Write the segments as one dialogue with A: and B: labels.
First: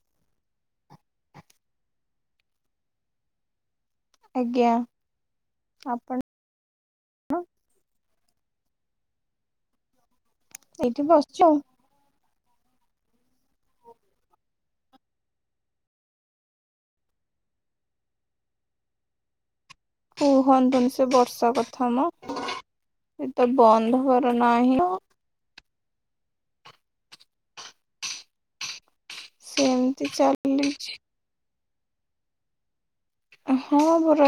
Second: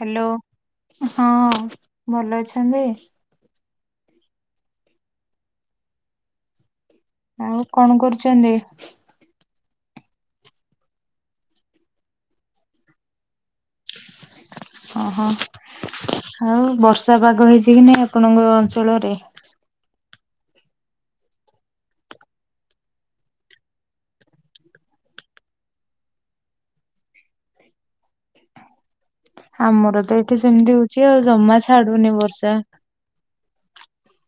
A: Hello ହଁ ଭଲ ଅଛନ୍ତି।
B: ଆଜ୍ଞା ଆପଣ।
A: ଆଉ କଣ କରୁଚନ୍ତି।
B: ଏଇଠି ବସିଚିଆଉ।
A: ଓହ ଆଉ ବର୍ଷା ପାଗ ହେଇଚି କି ନାଇ ଆପଣଙ୍କ ଅଞ୍ଚଳରେ।
B: କୁହନ୍ତୁନି ସେ ବର୍ଷା କଥାମ ଏତ ବନ୍ଦ ହବାର ନାହିଁ ଆଉ।
A: ଆମର
B: ସେମିତି
A: ତ ଏଠି ସେମିତି
B: ଚାଲିଛି
A: ହଉଚି ଆଉ ଜମା ଛାଡୁନି ବର୍ଷା।
B: ହଁ ପରା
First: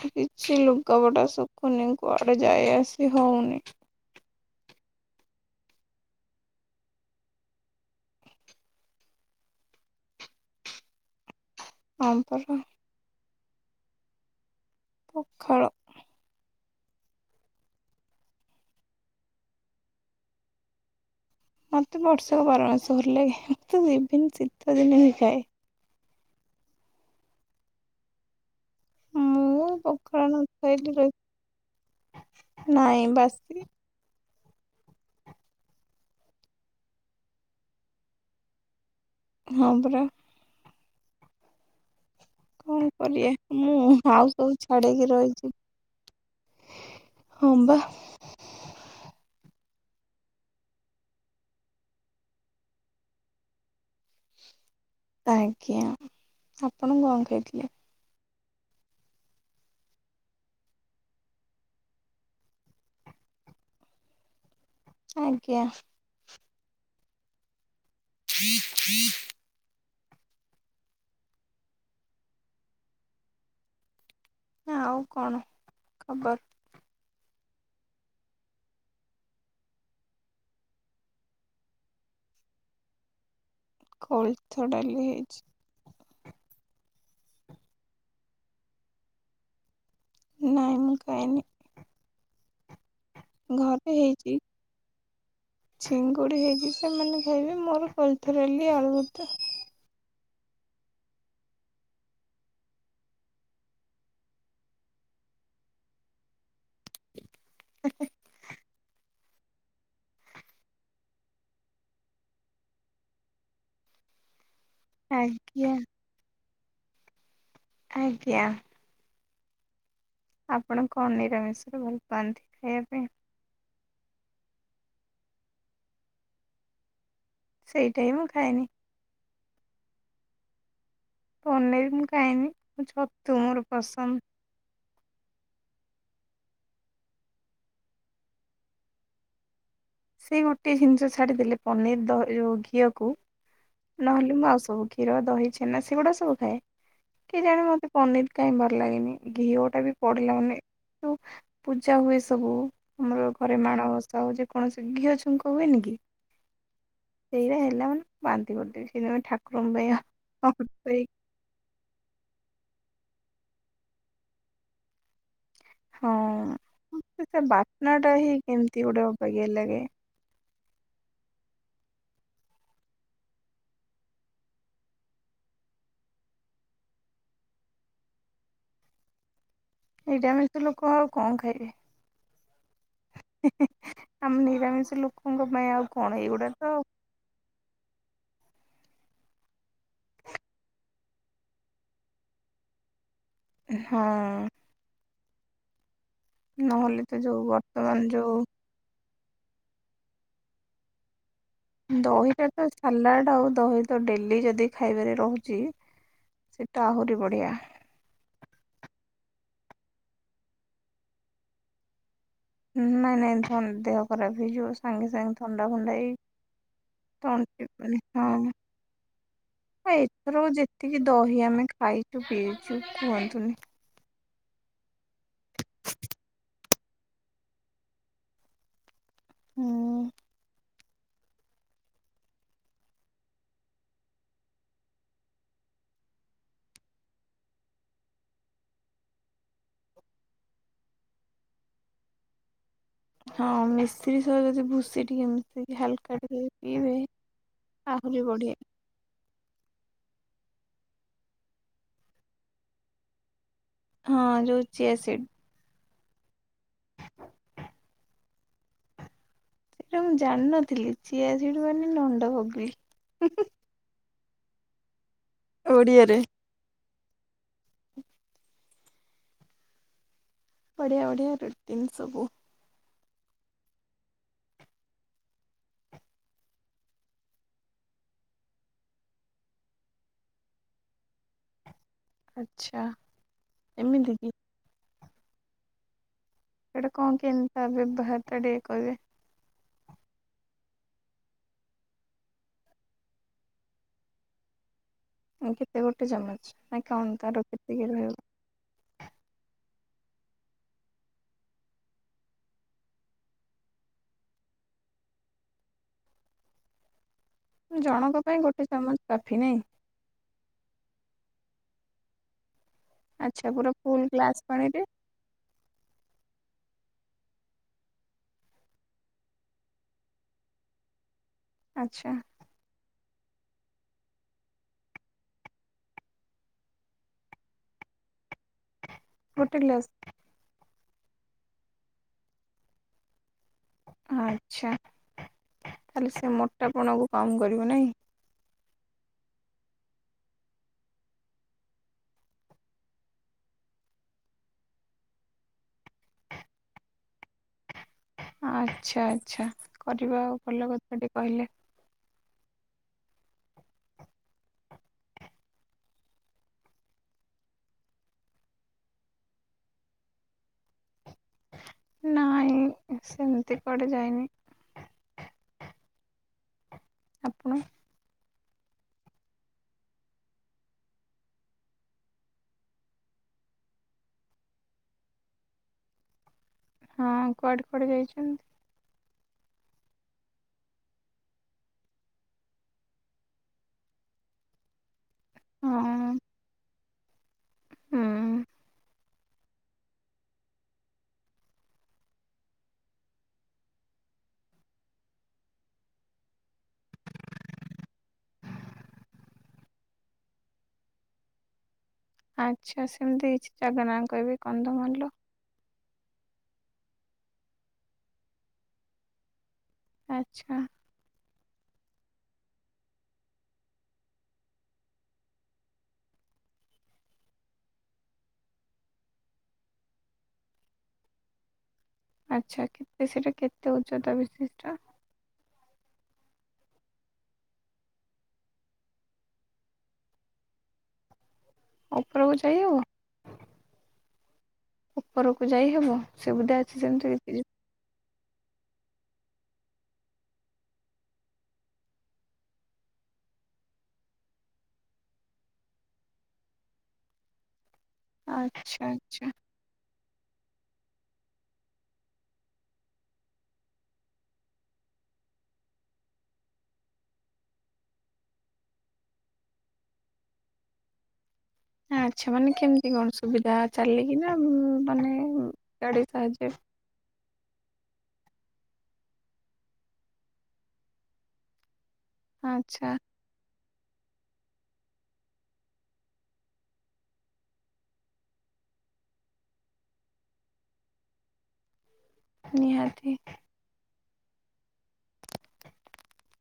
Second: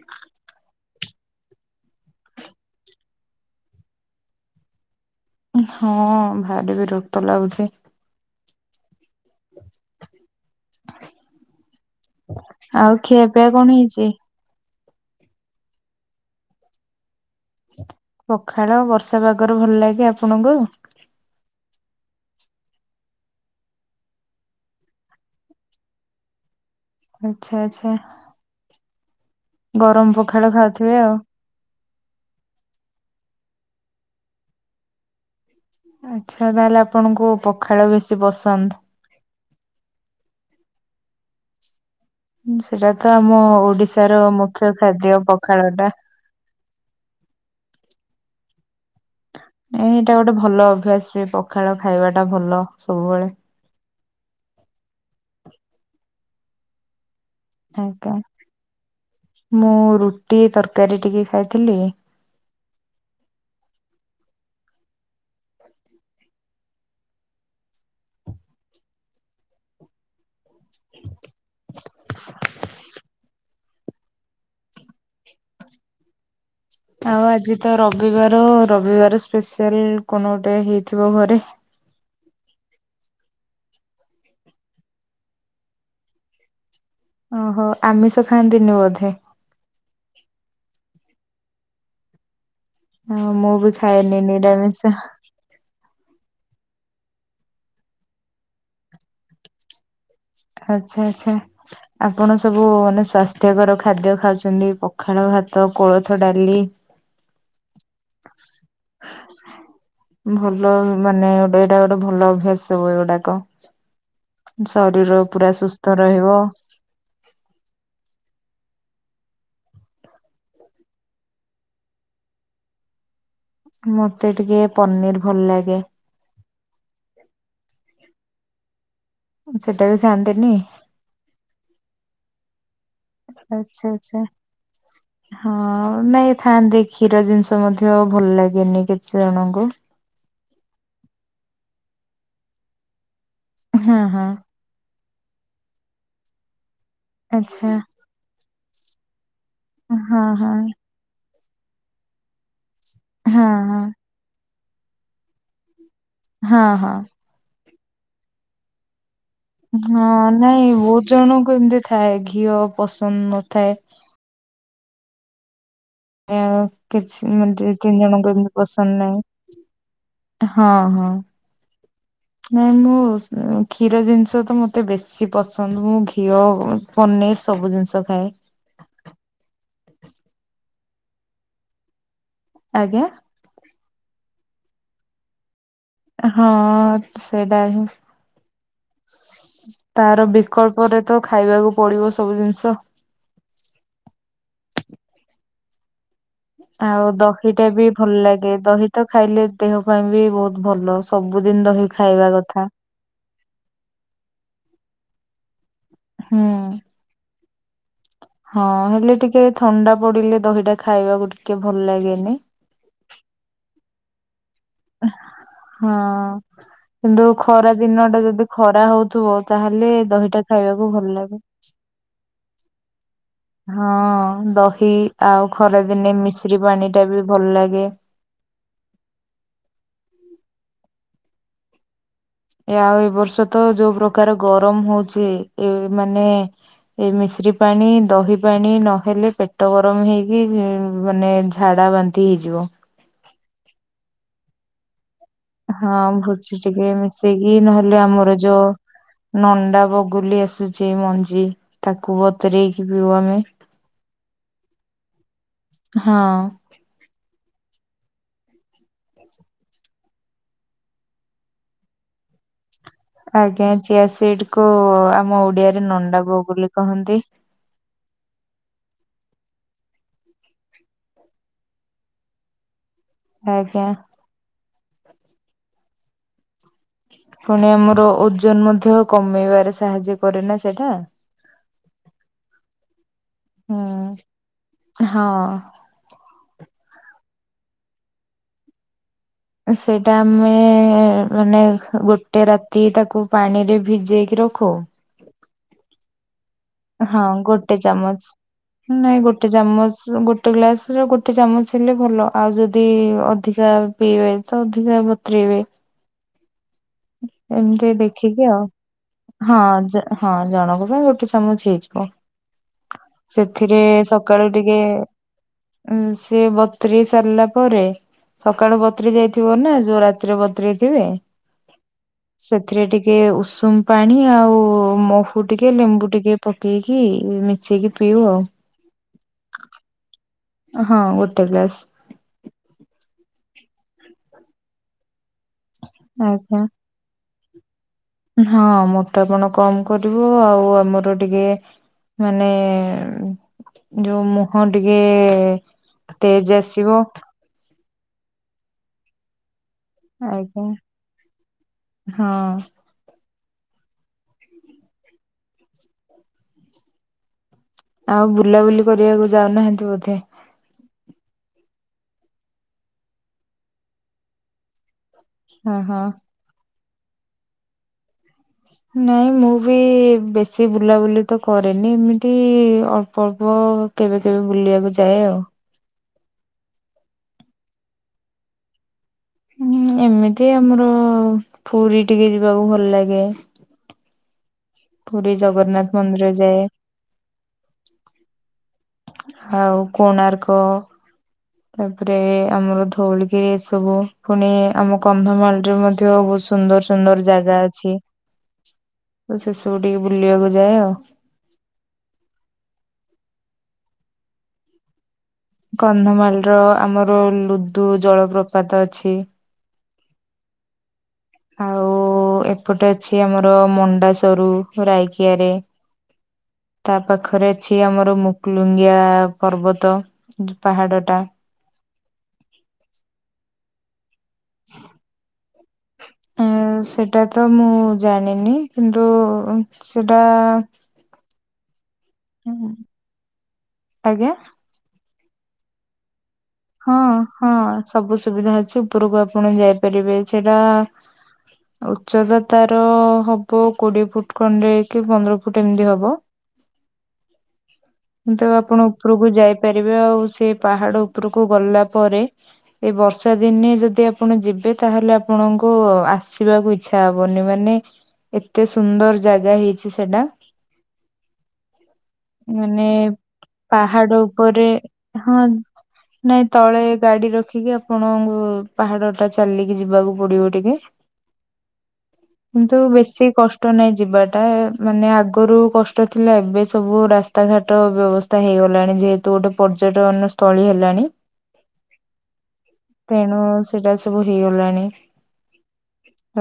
B: କିଛି ଲୁଗା ବଟା ସୁ କୁନି କୁଆଡେ ଯାଇ ଆସି ହଉନି।
A: ହଁ ଭାରି ବିରକ୍ତ ଲାଗୁଚି।
B: ହଁ ପରା
A: ଆଉ ଖିଆ ପିଆ କଣ ହେଇଚି।
B: ପଖାଳ।
A: ପଖାଳ ବର୍ଷା ପାଗରେ ଭଲ ଲାଗେ ଆପଣଙ୍କୁ।
B: ମୋତେ ବର୍ଷକ ବାରମାସି ଭଲ ଲାଗ ମୁଁ ତ ଇଭିନ୍ ଶୀତ ଦିନ ବି ଖାଏ।
A: ଆଛା ଆଚ୍ଛା।
B: ଆଉ
A: ଗରମ
B: ପଖାଳ
A: ଖାଉଥିବେ
B: ଖାଇଲି
A: ଆଉ।
B: ରହି ନାଇଁ ବାସି।
A: ଆଚ୍ଛା ତାହେଲେ ଆପଣଙ୍କୁ ପଖାଳ ବେଶୀ ପସନ୍ଦ।
B: ହଁ ପରା। କଣ
A: ସେଟା ତ ଆମ
B: କରିବା ମୁଁ
A: ଓଡିଶାର
B: ଆଉ ସବୁ
A: ମୁଖ୍ୟ
B: ଛାଡ଼ିକି
A: ଖାଦ୍ୟ
B: ରହିଚି।
A: ପଖାଳ ଟା।
B: ହଁ ବା।
A: ଏଇଟା ଗୋଟେ ଭଲ ଅଭ୍ୟାସ ବି ପଖାଳ ଖାଇବା ଟା ଭଲ ସବୁବେଳେ।
B: ଆଜ୍ଞା ଆପଣ କଣ ଖାଇଥିଲେ।
A: ଆଜ୍ଞା ମୁଁ ରୁଟି ତରକାରୀ ଟିକେ ଖାଇଥିଲି।
B: ଆଜ୍ଞା। ଜ ହି
A: [inaudible]
B: ନା ଆଉ କଣ ଖବର।
A: ଆଉ ଆଜି ତ ରବିବାର ରବିବାର ସ୍ପେସିଆଲ କଣ ଗୋଟେ ହେଇଥିବ ଘରେ।
B: କୋଳିଥ ଡାଲି ହେଇଚି।
A: ଓହୋ ଆମିଷ ଖାଆନ୍ତିନି ବୋଧେ।
B: ନାାଇ ମୁ ଖାଏନି।
A: ହଁ ମୁଁ ବି ଖାଏନି ନିରାମିଷ।
B: ଚିଙ୍ଗୁଡ଼ି ହେଇଛି ସେମାନେ ଖାଇବେ ମୋର କୋଳଥ ଡାଲି ଆଳୁଭତ୍ତା।
A: ଆଛା ଆଚ୍ଛା। ଆପଣ ସବୁ ମାନେ ସ୍ଵାସ୍ଥ୍ୟକର ଖାଦ୍ୟ ଖାଉଛନ୍ତି ପଖାଳ ଭାତ କୋଳଥ ଡାଲି।
B: [unintelligible]
A: ଭଲ ମାନେ ଗୋଟେ ଏଇଟା ଗୋଟେ ଭଲ ଅଭ୍ୟାସ ସବୁ ଏଗୁଡାକ। ଶରୀର ପୁରା
B: ଆଜ୍ଞା
A: ସୁସ୍ଥ ରହିବ।
B: ଆଜ୍ଞା। ଆପଣ କଣ ନିରାମିଷ ରେ ଭଲ ପାଆନ୍ତି ଖାଇବା ପାଇଁ?
A: ମତେ ଟିକେ ପନିରି ଭଲ ଲାଗେ।
B: ସେଇଟା ବି ମୁଁ ଖାଏନି।
A: ସେଟା ବି ଖାଆନ୍ତିନି
B: ପନିରୀ ମୁଁ ଖାଏନି ମୁ ଛ
A: ଆଛା ଆଛା ହଁ ନାଇଁ ଥାନ୍ତି କ୍ଷୀର ଜିନିଷ ମଧ୍ୟ ଭଲ ଲାଗେନି କିଛି ଜଣଙ୍କୁ।
B: ସେଇ ଗୋଟେ ଜିନିଷ ଛାଡିଦେଲେ ପନିରୀ ଦ ଘିଅକୁ
A: ହଁ ହଁ
B: ନହେଲେ ମୁଁ ଆଉ ସବୁ କ୍ଷୀ କ୍ଷୀର ଦହି ଛେନା ସେଗୁଡା ସବୁ ଖାଏ। କି ଜାଣେ
A: ଆଚ୍ଛା
B: ମତେ ପନିର କାଇଁ ଭଲ ଲାଗେନି ଘିଅ ସେଠା ବି
A: ହଁ
B: ପଡିଲା
A: ହଁ
B: ମାନେ ଯଉ ପୂଜା ହୁଏ ସବୁ ଆମର
A: ହଁ
B: ଘରେ
A: ହଁ।
B: ମାଣବସା ହଉ ଯେକୌ ଣସି ଘିଅ ଛୁଙ୍କ ହୁଏନି କି?
A: ହଁ ହଁ
B: ସେଇଟା ହେଲା ମାନେ ବାନ୍ତି କରିଦେବି ସେଦିନ ଠା
A: ହଁ ନାଇଁ ବହୁତ ଜଣଙ୍କୁ ଏମିତି ଥାଏ ଘିଅ ପସନ୍ଦ ନଥାଏ।
B: ହଁ।
A: ଆଉ
B: ମତେ
A: କିଛି
B: ସେ
A: ଦି ତିନି
B: ବାସ୍ନାଟା
A: ଜଣଙ୍କୁ
B: ହିଁ
A: ଏମିତି
B: କେମିତି
A: ପସନ୍ଦ
B: ଗୋଟେ ଅବାଗିଆ ଲାଗେ
A: ନାହିଁ। ହଁ ହଁ ନାଇଁ ମୁଁ କ୍ଷୀର ଜିନିଷ ତ ମତେ ବେଶୀ ପସନ୍ଦ ମୁଁ ଘିଅ ପନିର ସବୁ ଜିନିଷ ଖାଏ।
B: ନିରାମିଷ ଲୋକ ଆଉ କଣ ଖାଇବେ?
A: ଆଜ୍ଞା
B: ଆମେ ନିରାମିଷ ଲୋକଙ୍କ ପାଇଁ ଆଉ କ
A: ହଁ ସେଇଟା ହିଁ ତାର ବିକଳ୍ପରେ ତ ଖାଇବାକୁ ପଡିବ ସବୁ ଜିନିଷ।
B: ହଁ ନହେଲେ
A: ଆଉ
B: ତ ଯୋଉ
A: ଦହିଟା ବି
B: ବର୍ତ୍ତମାନ
A: ଭଲ
B: ଯୋଉ
A: ଲାଗେ ଦହିତ ଖାଇଲେ ଦେହ ପାଇଁ ବି ବହୁତ ଭଲ। ସବୁଦିନ ଦହି ଖାଇବା
B: ଦହିଟା
A: କଥା
B: ତ ସାଲାଡ ଆଉ ଦହି ତ ଡେଲି ଯଦି ଖାଇବାରେ ରହୁଛି
A: ହୁଁ
B: ସେଟା ଆହୁରି ବଢିଆ।
A: ହଁ ହେଲେ ଟିକେ ଥଣ୍ଡା ପଡିଲେ ଦହିଟା ଖାଇବାକୁ ଟିକେ ଭଲ ଲାଗେନି।
B: ନାଇଁ ନାଇଁ ଦେହ ଖରାପ ହେଇଯିବ ସାଙ୍ଗେ ସାଙ୍ଗେ ଥଣ୍ଡା ଫଣ୍ଡା
A: ହଁ
B: ହେଇ
A: କିନ୍ତୁ
B: ତଣ୍ଟିି
A: ଖରା
B: ମାନେ
A: ଦିନ ଟା ଯଦି ଖରା ହଉଥିବ ତାହେଲେ
B: ହଁ
A: ଦହିଟା
B: ଏଥର
A: ଖାଇବାକୁ
B: ଯେତିକି
A: ଭଲ ଲାଗେ
B: ଦହି ଆମେ ଖାଇ ଛୁ ପିଇଛୁ କୁହନ୍ତୁନି।
A: ହଁ ଦହି ଆଉ ଖରା ଦିନେ ମିଶ୍ରି ପାଣି ଟା ବି ଭଲ ଲାଗେ।
B: ହୁଁ
A: ଆଉ ଏ ବର୍ଷ ତ ଯୋଉ ପ୍ରକାର ଗରମ ହଉଚି ଏ ମାନେ ଏ ମିଶ୍ରି ପାଣି ଦହି ପାଣି ନହେଲେ ପେଟ ଗରମ ହେଇକି ମାନେ ଝାଡା ବାନ୍ ନ୍ତି ହେଇଯିବ।
B: ହଁ ମିଶ୍ରି ସହ ଯଦି ଭୁଷି ଟିକେ ମି
A: ହଁ ଭୁଛି ଟିକେ ମିଶେଇକି ନହେଲେ
B: ଆହୁରି
A: ଆମର
B: ବଢିଆ
A: ଯୋ ନଣ୍ଡା ବଗୁଲି ଆସୁଛି ମଞ୍ଜି ତାକୁ ବତରେଇକି ପିଉ ଆମେ।
B: ହଁ ଯେଉଁ ଚିଆସିଡ୍।
A: ହଁ।
B: ସେଟା ମୁଁ ଜାଣିନଥିଲି ଚିଆସିଟ ମାନେ ନଣ୍ଡାଵଗୁଲି।
A: ଆଜ୍ଞା। ଚିଆସିଟ କୁ ଆମ ଓଡିଆରେ ନଣ୍ଡା ବୋଗଲି କହନ୍ତି।
B: ବଢ଼ିଆ ବଢ଼ିଆ ରୁଟିନ୍ ସବୁ।
A: ଆଞା। ପୁଣି ଆମର ଓଜନ ମଧ୍ୟ କମେଇବାରେ ସାହାଯ୍ୟ କରେ ନା ସେଇଟା,
B: ଆଛା।
A: ହୁଁ
B: ଏମିତି କି?
A: ହଁ।
B: ସେଇଟା କଣ କେମିତା ବ୍ୟବାହାର ଟା ଟିକିଏ କହିବେ?
A: ସେଇଟା ଆମେ ମାନେ ଗୋଟେ ରାତି ତାକୁ ପାଣିରେ ଭିଜେଇକି ରଖୁ।
B: କେତେ ଗୋଟେ ଚାମଚ? ନା କଣ
A: ହଁ
B: ତାର କେତେ
A: ଗୋଟେ
B: କି ରହିବ
A: ଚାମଚ। ନାଇଁ ଗୋଟେ ଚାମଚ ଗୋଟେ ଗ୍ଲାସ ର ଗୋଟେ ଚାମଚ ହେଲେ ଭଲ ଆଉ ଯଦି ଅଧି [unintelligible] ପିଇବେ ତ ଅଧିକା ବତରିବେ। ଏମିତି
B: ଜଣଙ୍କ ପାଇଁ
A: ଦେଖିକି ଆଉ
B: ଗୋଟେ ଚାମଚ କାଫି
A: ହଁ
B: ନାଇଁ
A: ଜ ହଁ ଜଣଙ୍କ ପାଇଁ ଗୋଟେ ଚାମଚ ହେଇଯିବ।
B: ଆଚ୍ଛା ପୁରା
A: ସେଥିରେ
B: ଫୁଲ ଗ୍ଲାସ
A: ସକାଳୁ ଟିକେ
B: ପାଣିରେ
A: ଉଁ ସିଏ ବତୁରି ସାରିଲା ପରେ ସକାଳୁ ବତ୍ରି ଯାଇଥିବ ନା ଯୋଉ ରାତିରେ ବତ୍ରିଥିବେ।
B: ଆଚ୍ଛା।
A: ସେଥିରେ ଟିକେ ଉଷୁମ ପାଣି ଆଉ ମହୁ ଟିକେ ଲେମ୍ବୁ ଟିକେ, ପକେଇକି ମିଶେଇକି ପିବ।
B: ଗୋଟେ ଗ୍ଲାସ?
A: ହଁ ଗୋଟେ ଗ୍ଲାସ୍।
B: ଆଚ୍ଛା। ତାହେଲେ ସେ
A: ଆଜ୍ଞା
B: ମୋଟାପଣକୁ କମ କରିବ ନାଇଁ।
A: ହଁ ମୋଟାପଣ କମ କରିବ ଆଉ ଆମର ଟିକେ ମାନେ ଯୋଉ ମୁହଁ ଟିକେ ତେଜେ ଆସିବ।
B: ଆଚ୍ଛା ଆଚ୍ଛା। କରିବା
A: ଆଜ୍ଞା
B: ଭଲ କଥା ଟିକେ କହିଲେ।
A: ହଁ। ଆଉ ବୁଲାବୁଲି କରିବାକୁ ଯାଉନାହାନ୍ତି ବୋଧେ?
B: ନାଇଁ ସେମିତି କୁଆଣେ ଯାଇନି।
A: ହଁ ହଁ।
B: ଆପଣ?
A: ନାଇଁ ମୁଁ ବି ବେଶୀ ବୁଲାବୁଲି ତ କରେନି ଏମିତି ଅଳ୍ପ ଅଳ୍ପ, କେବେ କେବେ ବୁଲିବାକୁ ଯାଏ ଆଉ।
B: ହଁ କୁଆଡେ କୁଆଡେ ଯାଇଛନ୍ତି?
A: ହୁଁ ଏମିତି ଆମର ପୁରୀ ଟିକେ ଯିବାକୁ ଭଲ ଲାଗେ। ପୁରୀ ଜଗନ୍ନାଥ
B: ହଁ
A: ମନ୍ଦିର ଯାଏ।
B: ହୁଁ।
A: ଆଉ କୋଣାର୍କ ତାପରେ ଆମର ଧଉଳିଗିରି ଏସବୁ ପୁଣି ଆମ କନ୍ଧମାଳ ରେ ମଧ୍ୟ ବ [unintelligible] ସୁନ୍ଦର ସୁନ୍ଦର ଜାଗା ଅଛି। ସେସବୁ ଟିକେ ବୁଲିବାକୁ ଯାଏ ଆଉ।
B: ଆଚ୍ଛା ସେମିତି କିଛି ଯାଗା ନାଁ କହିବି କନ୍ଧମାଳର,
A: କନ୍ଧମାଲ ର ଆମର ଲୁଦୁ ଜଳପ୍ରପାତ ଅଛି।
B: ଆଚ୍ଛା।
A: ଆଉ ଉ ଏପଟେ ଅଛି ଆମର ମଣ୍ଡାସୋରୁ ରାଇକିଆ ରେ। ତା ପାଖରେ ଅଛି ଆମର ମୁକୁଲୁଙ୍ଗିଆ ପର୍ବତ। ହୁଁ ପାହାଡ ଟା।
B: ଆଚ୍ଛା କେତେ ସେଟା କେତେ ଉଚ୍ଚତା ବିଶିଷ୍ଟ?
A: ଉୁଁ ସେଟା ତ ମୁଁ ଜାଣିନି କିନ୍ତୁ ସେଟା
B: ଉପରକୁ ଯାଇହବ
A: ଆଜ୍ଞା
B: ଉପରକୁ ଯାଇହବ ସୁବିଧା ଅଛି
A: ହଁ
B: ସେମିତି କିଛି
A: ହଁ ସବୁ ସୁବିଧା ଅଛି ଉପରକୁ ଆପଣ ଯାଇପାରିବେ ସେଟା ଉଚ୍ଚତା ତାର ହବ କୋଡିଏ ଫୁଟ୍ ଖଣ୍ଡେ କି ପନ୍ଦର ଫୁଟ୍ ଏମିତି ହବ। ତ
B: ଆଚ୍ଛା
A: ଆପଣ
B: ଆଚ୍ଛା
A: ଉପରକୁ ଯାଇପାରିବେ ଆଉ ସେଇ ପାହାଡ ଉପରକୁ ଗଲା ପରେ ଏଇ ବର୍ଷା ଦିନେ ଯଦି ଆପଣ ଯିବେ ତାହେଲେ ଆପଣଙ୍କୁ ଆସିବାକୁ ଇ ଇଛା ହବନି ମାନେ ଏତେ ସୁନ୍ଦର ଜାଗା ହେଇଛି ସେଟା।
B: ଆଚ୍ଛା ମାନେ କେମିତି କଣ ସୁବିଧା ଚାଲିକି
A: ପାହାଡ
B: ନା
A: ଉପରେ
B: ମାନେ
A: ହଁ
B: ଗାଡି
A: ନାଇଁ
B: ସାହାଯ୍ୟ
A: ତଳେ ଗାଡି ରଖିକି ଆପ୍ ଆପଣଙ୍କୁ ପାହାଡ ଟା ଚାଲିକି ଯିବାକୁ ପଡିବ ଟିକେ। କିନ୍ତୁ
B: ଆଚ୍ଛା
A: ବେଶୀ କଷ୍ଟ କଷ୍ଟ ନାଇଁ ଯିବାଟା ମାନେ ଆଗରୁ କଷ୍ଟ ଥିଲା ଏବେ ସବୁ ରାସ୍ ରାସ୍ତା ଘାଟ ବ୍ୟବସ୍ଥା ହେଇଗଲାଣି ଯେହେତୁ ଗୋଟେ ପର୍ଯ୍ୟଟନ ସ୍ଥଳୀ ହେଲାଣି।
B: ନିହାତି
A: ତେଣୁ ସେଟା ସବୁ ହେଇଗଲାଣି।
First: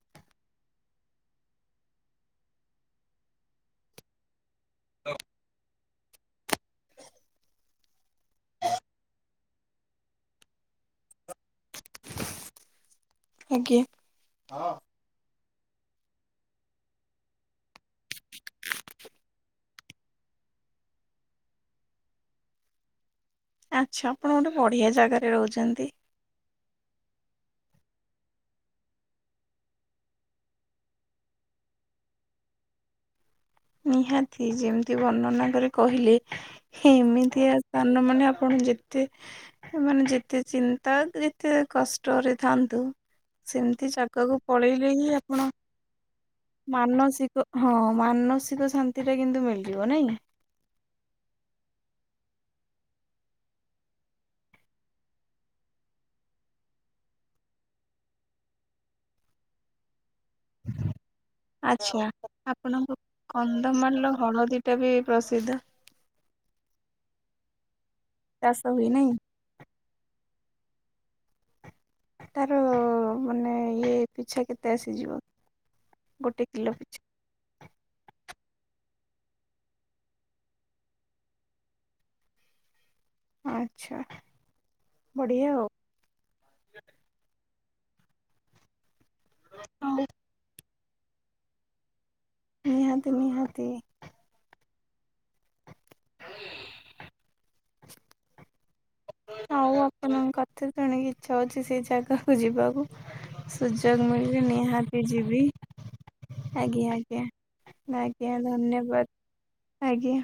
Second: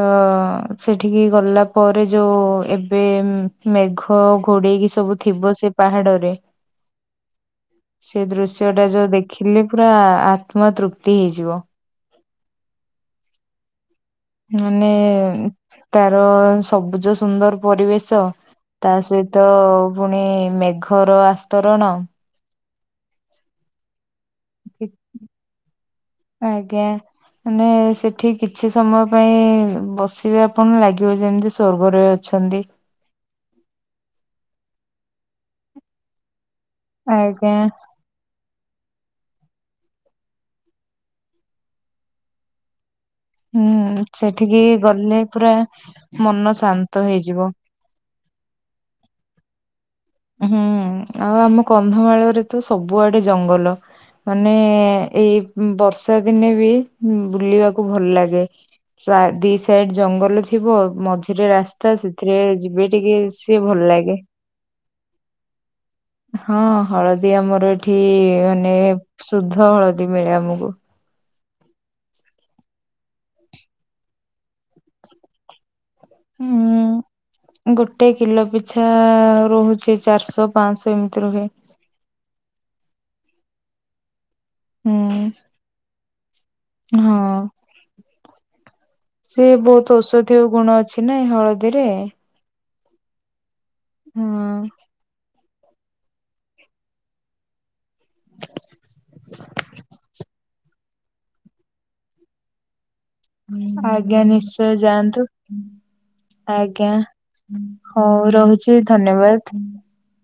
A: ତ ସେଠିକି ଗଲା ପରେ ଯୋଉ ଏବେ ଉଁ ମେଘ ଘୋଡେଇକି ସବୁ ଥିବ ସେ ପାହାଡରେ। ସେ ଦୃଶ୍ୟ ଟା ଯୋଉ ଦେଖିଲେ ପୁରା ଆତ୍ମ ତୃପ୍ତି ହେଇଯିବ।
B: ଆଜ୍ଞା।
A: ମାନେ ତାର ସବୁଜ ସୁନ୍ଦର ପରିବେଶ ତା ସହିତ ପୁଣି ମେଘର ଆସ୍ତରଣ
B: ଆଚ୍ଛା ଆପଣ ଗୋଟେ ବଢ଼ିଆ ଜାଗାରେ ରହୁଛନ୍ତି।
A: ଆଜ୍ଞ।। ମାନେ ସେଠି କିଛି ସମୟ ପାଇଁ ବସିବେ ଆପଣ ଲାଗିବ ଯେମିତି ସ୍ଵର୍ଗରେ ଅ ଛନ୍ତି
B: ନିହାତି ଯେମିତି ବର୍ଣ୍ଣନା କରି କହିଲେ ଏମିତିଆ
A: ଆଜ୍ଞା
B: ରାସ୍ତା। ଅନ୍ୟମାନେ ଆପଣ ଯେତେ ଏ ମାନେ ଯେତେ ଚିନ୍ତା ଯେତେ କଷ୍ଟରେ ଥାନ୍ତୁ ସେମତି ଜାଗାକୁ ପଳେଇଲେ ହିଁ ଆପଣ
A: ହେଇ ଲୋ।
B: ମାନସିକ ହଁ ମାନସିକ ଶାନ୍ତି ଟା କିନ୍ତୁ ମିଳିଯିବ ନାଇଁ କି।
A: ହଁ ଆଉ ଆମ କନ୍ଧମାଳରେ ତ ସବୁଆଡେ ଜଙ୍ଗଲ। ମାନେ ଏଇ ବର୍ଷା ଦିନେ ବି ବୁଲିବାକୁ ଭଲ ଲାଗେ। ଚା ଦି ସାଇଡ୍ ଜଙ୍ଗଲ ଅଛି। ଥିବ ମଝିରେ ରାସ୍ତା
B: ଆଚ୍ଛା
A: ସେଥିରେ ଯିବେ ଟିକେ ସିଏ ଭଲ ଲାଗେ।
B: ଏଟା ବି ପ୍ରସିଦ୍ଧ।
A: ହଁ ହଳଦୀ ଆମର ଏଠି
B: ଚାଷ
A: ମାନେ
B: ହୁଏ ନାହିଁ
A: ଶୁଦ୍ଧ ହଳଦୀ ମିଳେ ଆମକୁ।
B: ତାର ମାନେ ଇଏ ପିଛା କେତେ ଆସିଯିବ ଗୋଟେ କିଲୋ
A: ହୁଁ
B: ପିଛା?
A: ଗୋଟେ କିଲୋ ପିଛା ରହୁଛି ଚାରିଶହ ପାଞ୍ଚଶହ ଏମିତି ରୁହେ।
B: ଆଛା
A: ହୁଁ
B: ବଢିଆ ଆଉ।
A: ହଁ ସେ ବହୁତ
B: ହଉ
A: ଔଷଧୀୟ ଗୁଣ ଅଛି। କି ନାଇ ହଳଦୀରେ
B: ନିହାତି ନିହାତି।
A: ହୁଁ।
B: ହୁ [inaudible] ଆଉ ଆପଣ କଥା। ତେଣିକି ଇଚ୍ଛା ହଉଛି ସେ ଜାଗାକୁ ଯିବାକୁ। ସୁଯୋଗ
A: ଆଜ୍ଞା
B: ମିଳିଲେ
A: ନିଶ୍ଚୟ
B: ନିହାତି
A: ଯାଆନ୍ତୁ
B: ଯିବି। ଆଜ୍ଞା ଆଜ୍ଞା
A: ହଉ
B: ଆଜ୍ଞା
A: ରହୁଛି
B: ଧନ୍ୟବାଦ ଆଜ୍ଞା।